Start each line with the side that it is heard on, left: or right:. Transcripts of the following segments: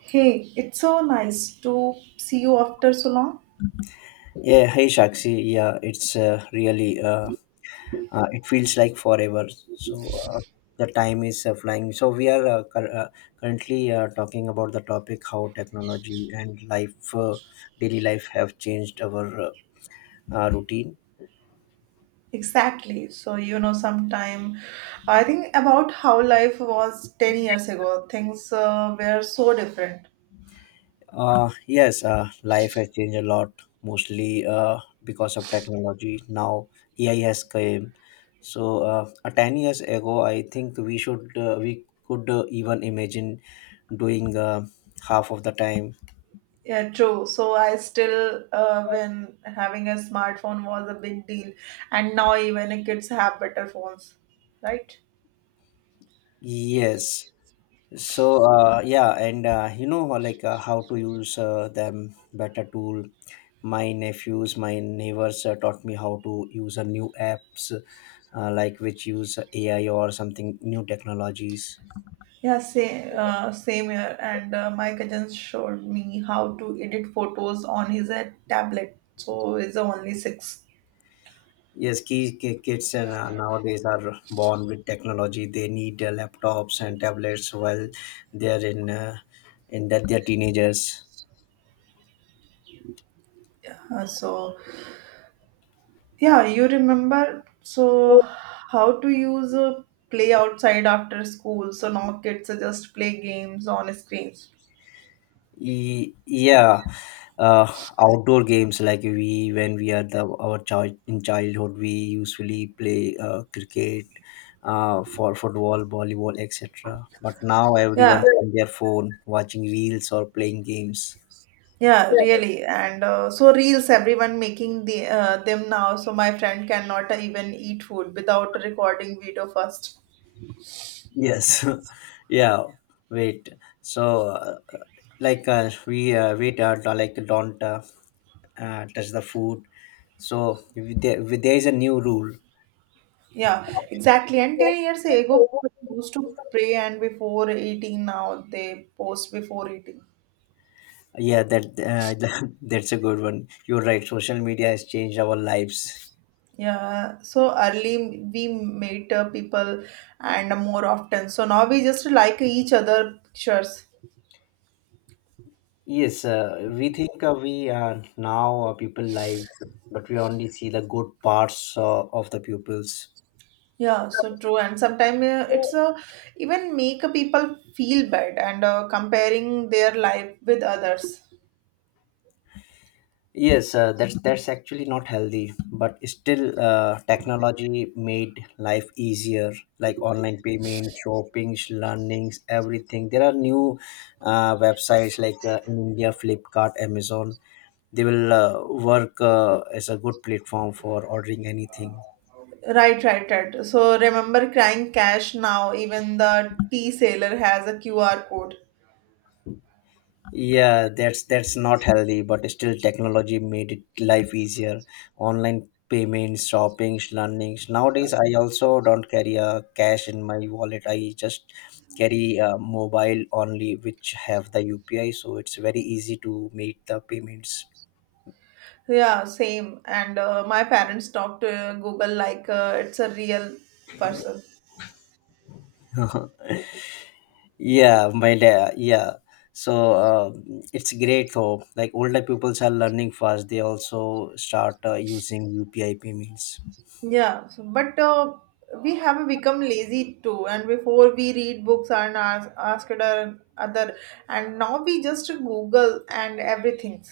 right: Hey, it's so nice to see you after so long.
left: Yeah, hey Shakshi. Yeah, it's really it feels like forever. So the time is flying. So we are currently talking about the topic how technology and life, daily life, have changed our routine.
right: Exactly. So, sometime I think about how life was 10 years ago. Things were so different.
left: Yes, life has changed a lot, mostly because of technology. Now AI has came. So 10 years ago, I think we could even imagine doing half of the time.
right: Yeah, true. So, I still, when having a smartphone was a big deal, and now even kids have better phones, right?
left: Yes. So yeah, and how to use them better tool. My nephews, my neighbors taught me how to use a new apps like which use AI or something new technologies.
right: Yeah, same, same here. And my cousin showed me how to edit photos on his tablet. So, it's only six.
left: Yes, ki- ki- kids and, nowadays are born with technology. They need laptops and tablets while they are in that they're teenagers.
right: Uh, so, Yeah, you remember so how to use a play outside after school, so now kids are just play games on screens.
left: Yeah, uh, outdoor games like we when we are the our child in childhood, we usually play cricket, for football, volleyball, etc. But now
right: Yeah,
left: everyone's on their phone, watching reels or playing games.
right: yeah, really. And so reels, everyone making the them now. So my friend cannot even eat food without recording video first.
left: Yes, yeah. Wait. So. Like we don't like don't touch the food, so if there is a new rule.
right: Yeah, exactly. And 10 years ago, people used to pray and before eating, now they post before eating.
left: Yeah, that that's a good one. You're right, social media has changed our lives.
right: Yeah, so early we meet people and more often. So now we just like each other pictures.
left: Yes, we are now people lives, but we only see the good parts of the pupils.
right: Yeah, so true. And sometimes it's even make people feel bad and comparing their life with others.
left: Yes, that's actually not healthy, but still, technology made life easier, like online payment, shoppings, learnings, everything. There are new websites like in India, Flipkart, Amazon. They will work as a good platform for ordering anything.
right: Right, right, right. So remember crying cash now. Even the tea seller has a QR code.
left: Yeah, that's not healthy, but still technology made it life easier. Online payments, shopping, learnings. Nowadays I also don't carry a cash in my wallet. I just carry a mobile only, which have the UPI, so it's very easy to make the payments.
right: Yeah, same. And my parents talk to Google like it's a real person.
left: Yeah, my dad. Yeah, so it's great though, like older pupils are learning fast. They also start using UPI payments.
right: Yeah, so, but we have become lazy too. And before we read books and ask other, and now we just Google and everything.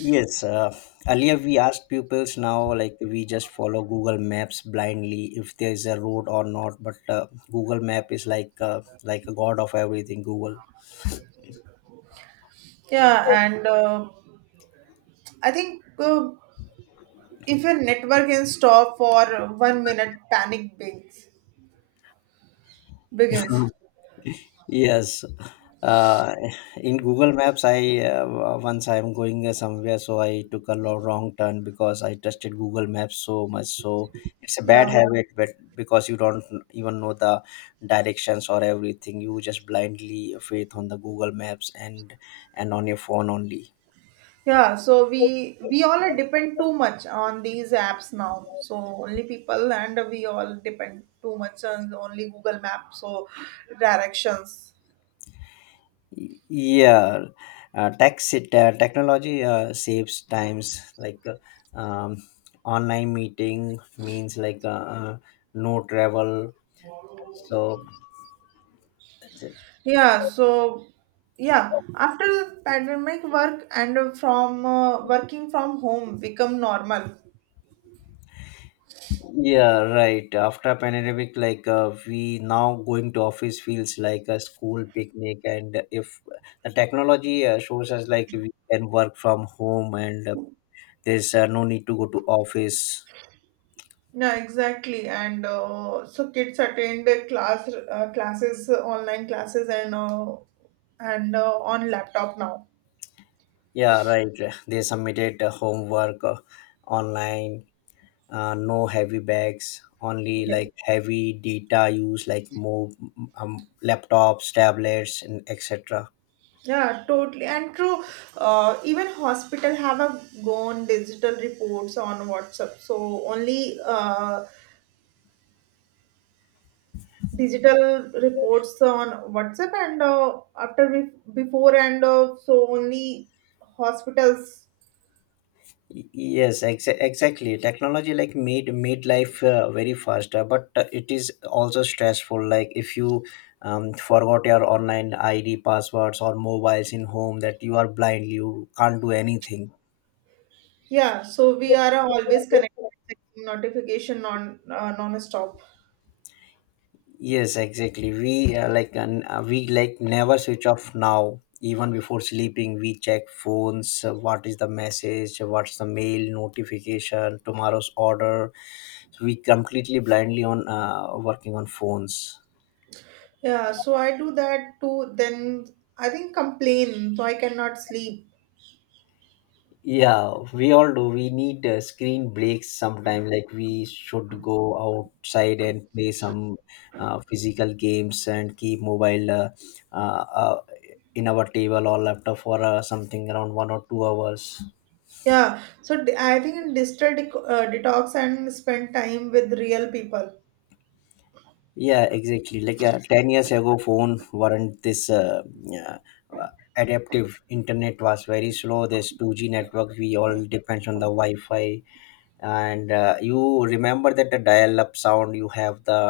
left: Yes, earlier we asked pupils, now like we just follow Google Maps blindly, if there is a road or not. But Google Map is like a god of everything. Google.
right: Yeah, and I think if a network can stop for 1 minute, panic begins. Begins.
left: Yes, uh, in Google Maps, I once I'm going somewhere, so I took a wrong turn because I trusted Google Maps so much. So it's a bad
right: Yeah,
left: habit, but because you don't even know the directions or everything, you just blindly faith on the Google Maps and on your phone only.
right: yeah. So we all are depend too much on these apps now. So only people, and we all depend too much on only Google Maps. So directions.
left: Yeah, taxi technology saves times. Like um, online meeting means like no travel. So
right: Yeah, so yeah, after the pandemic, work and from working from home become normal.
left: yeah, right. After pandemic, like we now going to office feels like a school picnic, and if the technology shows us, like we can work from home and there's no need to go to office.
right: Yeah, exactly. And so kids attend the classes, online classes, and on laptop now.
left: Yeah, right. They submitted homework online. No heavy bags. Only
right: Yeah,
left: like heavy data use, like more laptops, tablets, and etc.
right: yeah, totally. And true, even hospital have a gone digital reports on WhatsApp. So only digital reports on WhatsApp and after we before and so only hospitals.
left: Yes, exactly. Technology like made life very faster, but it is also stressful. Like if you forgot your online ID, passwords, or mobiles in home, that you are blind, you can't do anything.
right: Yeah, so we are always connected checking notification on non-stop.
left: Yes, exactly. We like never switch off now. Even before sleeping, we check phones. What is the message? What's the mail notification? Tomorrow's order. So we completely blindly on working on phones.
right: Yeah, so I do that too. Then I think complain, so I cannot sleep.
left: Yeah, we all do. We need screen breaks sometime. Like we should go outside and play some physical games and keep mobile uh, uh, in our table or laptop for something around 1 or 2 hours.
right: Yeah, I think in digital dec detox and spend time with real people.
left: Yeah, exactly. Like 10 years ago, phone weren't this uh, adaptive. Internet was very slow. This 2G network. We all depends on the Wi-Fi, and you remember that the dial-up sound? You have the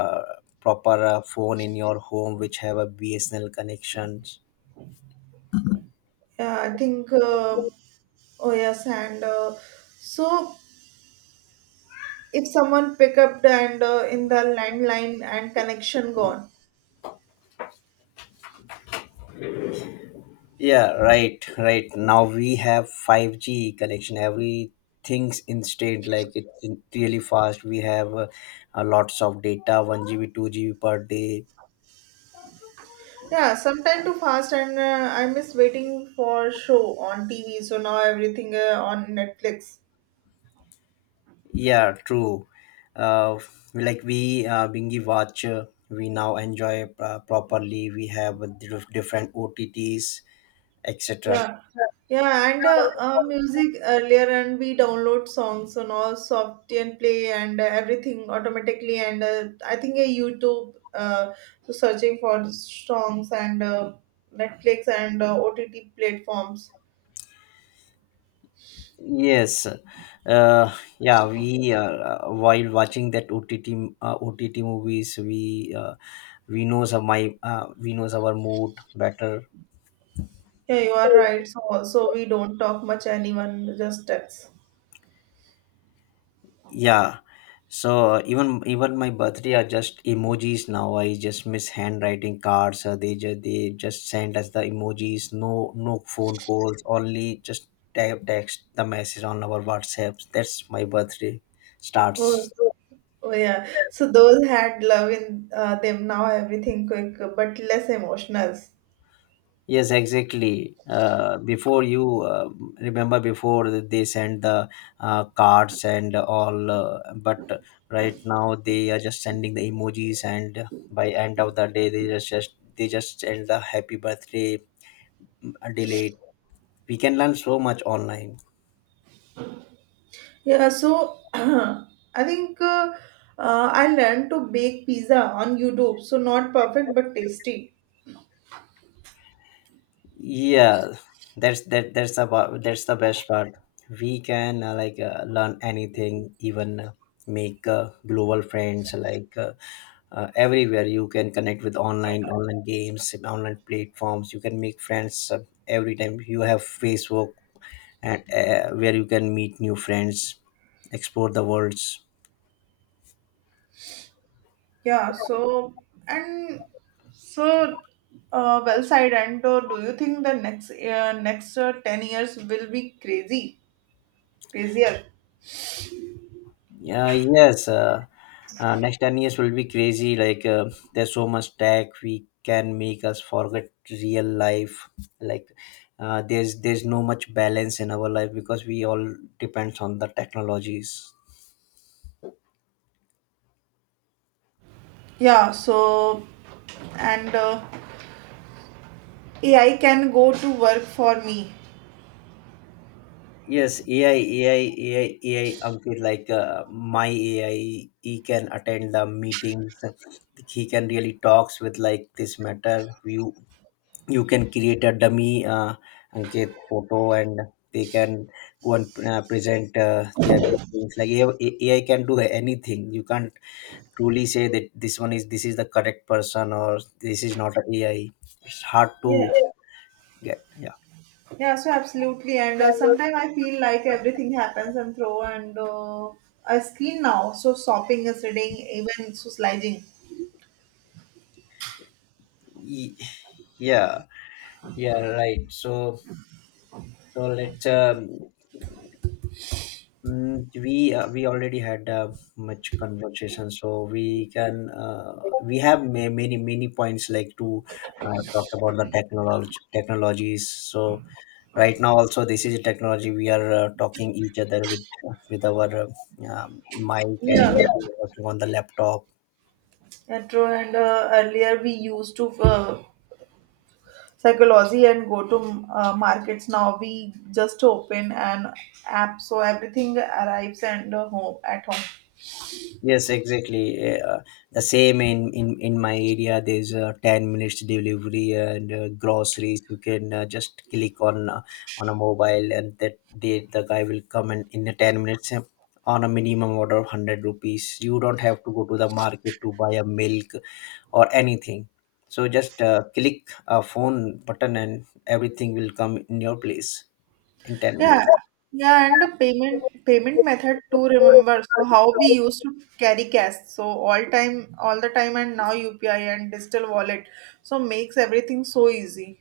left: proper phone in your home, which have a BSNL connections.
right: Yeah, I think. Oh yes, and so. if someone pick up and in the landline and connection gone.
left: Yeah, right. Right now we have 5G connection. Everything's instant. Like it's really fast. We have lots of data, 1 GB 2 GB per day.
right: Yeah, sometime too fast, and I miss waiting for show on TV, so now everything on Netflix.
left: Yeah, true. Uh, like we uh, bingy watch. We now enjoy properly. We have different otts, etc.
right: Yeah, yeah, and music earlier, and we download songs and all soft and play and everything automatically, and I think a YouTube, so searching for songs and Netflix and OTT platforms.
left: Yes, yeah, we while watching that OTT movies, we knows our mood better.
right: Yeah, you are right. So, so we don't talk much. Anyone just texts.
left: Yeah, so even my birthday are just emojis now. I just miss handwriting cards. They just they just send us the emojis. No, no phone calls. Only just text the message on our WhatsApps. That's my birthday starts.
right: Oh, oh yeah. So those had love in them. Now everything quick, but less emotional.
left: Yes, exactly. Before you Remember, before they send the cards and all, but right now they are just sending the emojis, and by end of the day, they just send the happy birthday delayed. We can learn so much online.
right: Yeah. So I think I learned to bake pizza on YouTube. So not perfect, but tasty.
left: Yeah, that's that's about that's the best part. We can learn anything, even make global friends, everywhere. You can connect with Online games, online platforms, you can make friends every time. You have Facebook and where you can meet new friends, explore the worlds.
right: Yeah. So and so well side. And do you think the next 10 years will be crazy, crazier?
left: Yeah, yes. Next 10 years will be crazy. Like, there's so much tech we can make us forget real life. Like, there's no much balance in our life, because we all depends on the technologies.
right: Yeah. So. And AI can go to work for me.
left: Yes, AI, AI, AI, AI. Ankit, like my AI, he can attend the meetings. He can really talks with like this matter. You can create a dummy Ankit photo and they can go and present their things. Like AI can do anything. You can't truly say that this one is this is the correct person or this is not an AI. It's hard to
right: Yeah,
left: get. Yeah.
right: yeah, so absolutely. And sometimes I feel like everything happens and throw. And a screen now. So shopping is reading, even so sliding.
left: Ye- yeah, yeah, right, so so let's we already had much conversation, so we can we have many many points like to talk about the technology technologies. So right now also, this is a technology we are talking each other with our mic and
right: Yeah,
left: working on the laptop.
right: and true. And earlier we used to psychology and go to markets. Now we just open an app, so everything arrives and home at home.
left: Yes, exactly. Eh, Uh, the same in my area, there's a 10 minutes delivery and groceries. You can just click on a mobile and that they, the guy will come and in the 10 minutes on a minimum order of 100 rupees. You don't have to go to the market to buy a milk or anything. So just click a phone button and everything will come in your place in 10
right: Yeah,
left: minutes.
right: yeah, and the payment method too. Remember, so how we used to carry cash, so all time, all the time, and now UPI and digital wallet, so makes everything so easy.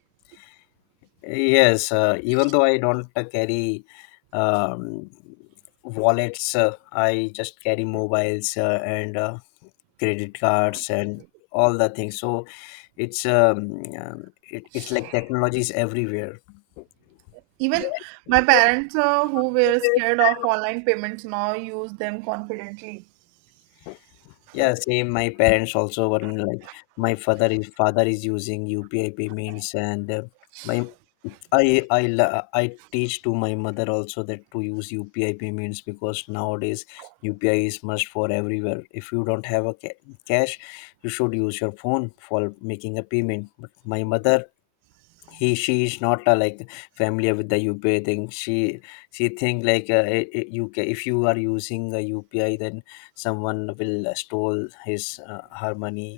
left: Yes, even though I don't carry um, wallets, I just carry mobiles and credit cards and all the things. So it's it's like technology is everywhere.
right: Even my parents, who were scared of online payments, now use them confidently.
left: Yeah, same. My parents also were like my father is using UPI payments and my I teach to my mother also that to use UPI payments, because nowadays UPI is must for everywhere. If you don't have a cash, you should use your phone for making a payment. But my mother, he she is not like familiar with the UPI thing. She think like you if you are using a UPI, then someone will stole his her money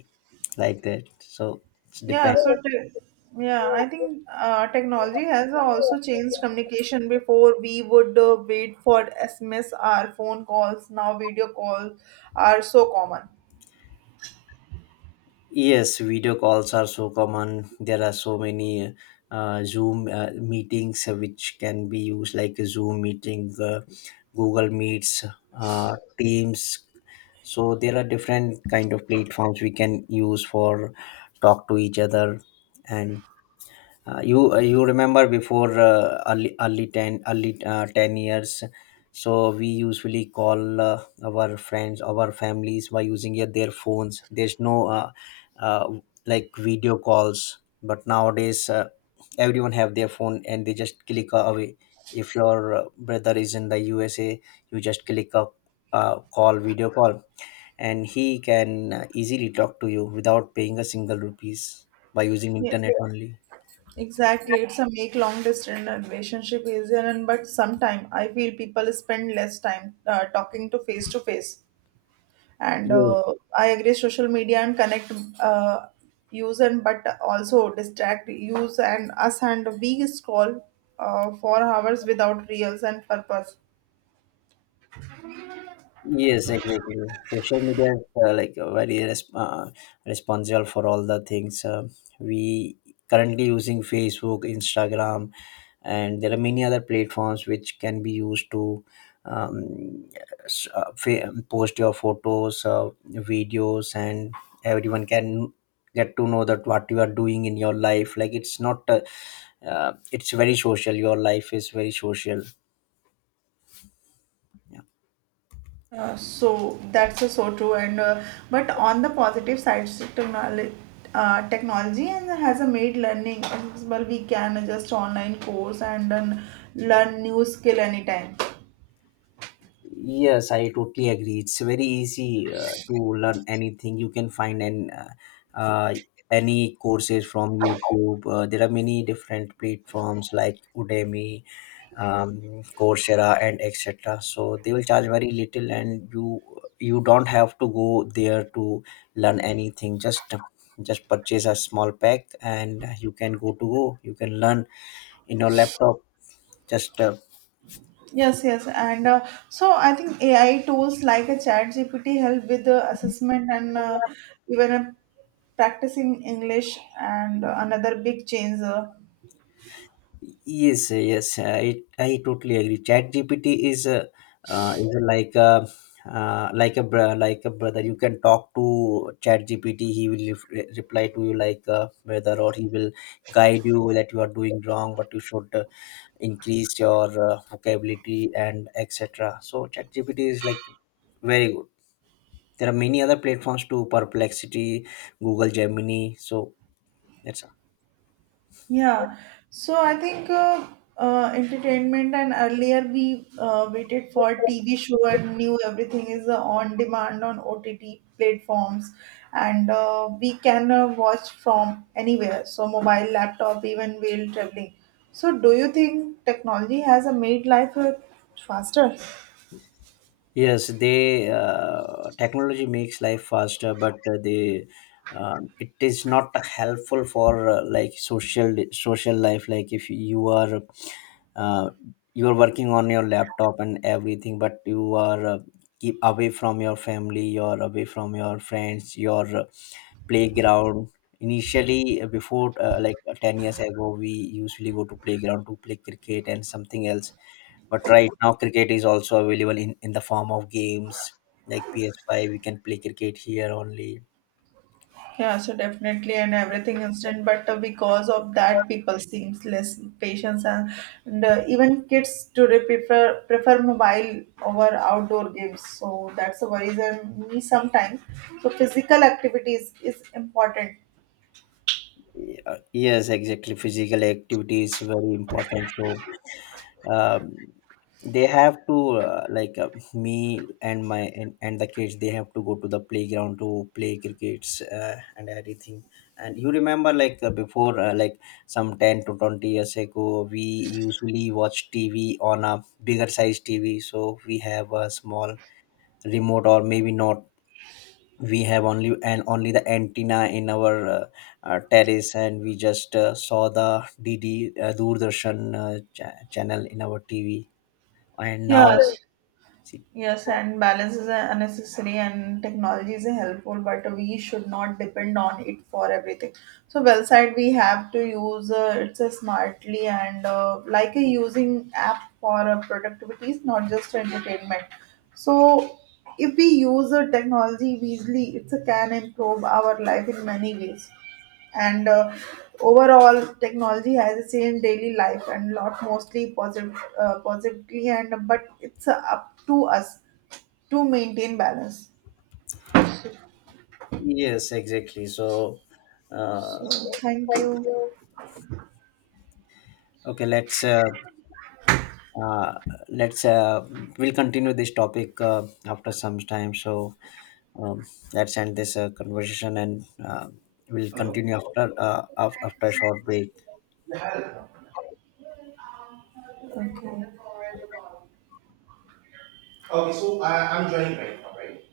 left: like that. So it's
right: Yeah,
left: depend.
right: yeah, I think technology has also changed communication. Before we would wait for SMS or phone calls. Now video calls are so common.
left: Yes, video calls are so common. There are so many Zoom meetings which can be used, like a Zoom meeting, Google Meets, Teams. So there are different kind of platforms we can use for talk to each other, and you remember before early early ten early 10 years, so we usually call our friends, our families by using their phones. There's no uh, like video calls, but nowadays everyone have their phone and they just click away. If your brother is in the USA, you just click a call video call, and he can easily talk to you without paying a single rupees by using
right: Yeah.
left: internet only.
right: Exactly, it's a make long distance relationship easier, and but sometime I feel people spend less time talking to face to face. And I agree, social media and connect uh, use and but also distract use and us, and we scroll for hours without reels and purpose.
left: Yes, exactly. Social media is very responsible for all the things. We currently using Facebook, Instagram, and there are many other platforms which can be used to um, post your photos, videos, and everyone can get to know that what you are doing in your life. Like it's not, it's very social. Your life is very social. Yeah.
right: So that's so true, and but on the positive side technology, technology and has made learning accessible. We can adjust online course and then learn new skill anytime.
left: Yes, I totally agree. It's very easy to learn anything. You can find an uh, any courses from YouTube. There are many different platforms like Udemy, Coursera, and etc. So they will charge very little, and you don't have to go there to learn anything. Just purchase a small pack, and you can go to go. You can learn in your laptop. Just
right: Yes, yes, and so I think AI tools like a Chat GPT help with the assessment, and even practicing English, and another big change
left: Yes, I totally agree. Chat GPT is a like a like a br- like a brother. You can talk to Chat GPT. He will reply to you like a brother, or he will guide you that you are doing wrong, but you should increase your vocabulary and etc. So Chat GPT is like very good. There are many other platforms too: Perplexity, Google Gemini. So that's
right: yeah, so I think entertainment, and earlier we waited
left: all.
right: for TV show, and knew everything is on demand on OTT platforms, and we can watch from anywhere. So mobile, laptop, even while traveling. So do you think technology has made life faster?
left: Yes, they technology makes life faster, but they it is not helpful for like social life. Like if you are uh, you are working on your laptop and everything, but you are keep away from your family, you're away from your friends, your playground. Initially, before like 10 years ago, we usually go to playground to play cricket and something else. But right now, cricket is also available in the form of games like PS5. We can play cricket here only.
right: Yeah, so definitely, and everything instant, but because of that, people seems less patience, and even kids today prefer mobile over outdoor games. So that's a worries and me sometimes. So physical activities is important.
left: Yeah, yes, exactly. Physical activity is very important. So um, they have to me and my and the kids. They have to go to the playground to play crickets and everything. And you remember like before like some 10 to 20 years ago, we usually watch TV on a bigger size TV. So we have a small remote, or maybe not, we have only and only the antenna in our terrace and we just saw the dd doordarshan channel in our tv, and now
right: Yeah,
left: see.
right: yes, and balance is a necessary, and technology is a helpful, but we should not depend on it for everything. So, well side we have to use it's a smartly, and like a using app for productivity is not just entertainment. So, if we use the technology wisely, it can improve our life in many ways, and overall technology has changed daily life and lot mostly positive, positively, and but it's up to us to maintain balance.
left: Yes, exactly. So,
right: So thank
left: thank
right: you.
left: you. Okay, uh, let's we'll continue this topic after some time. So um, let's end this conversation and we'll
right: Oh.
left: continue after after a short break.
right: Yeah. Okay. Okay, so I'm joining right now, right?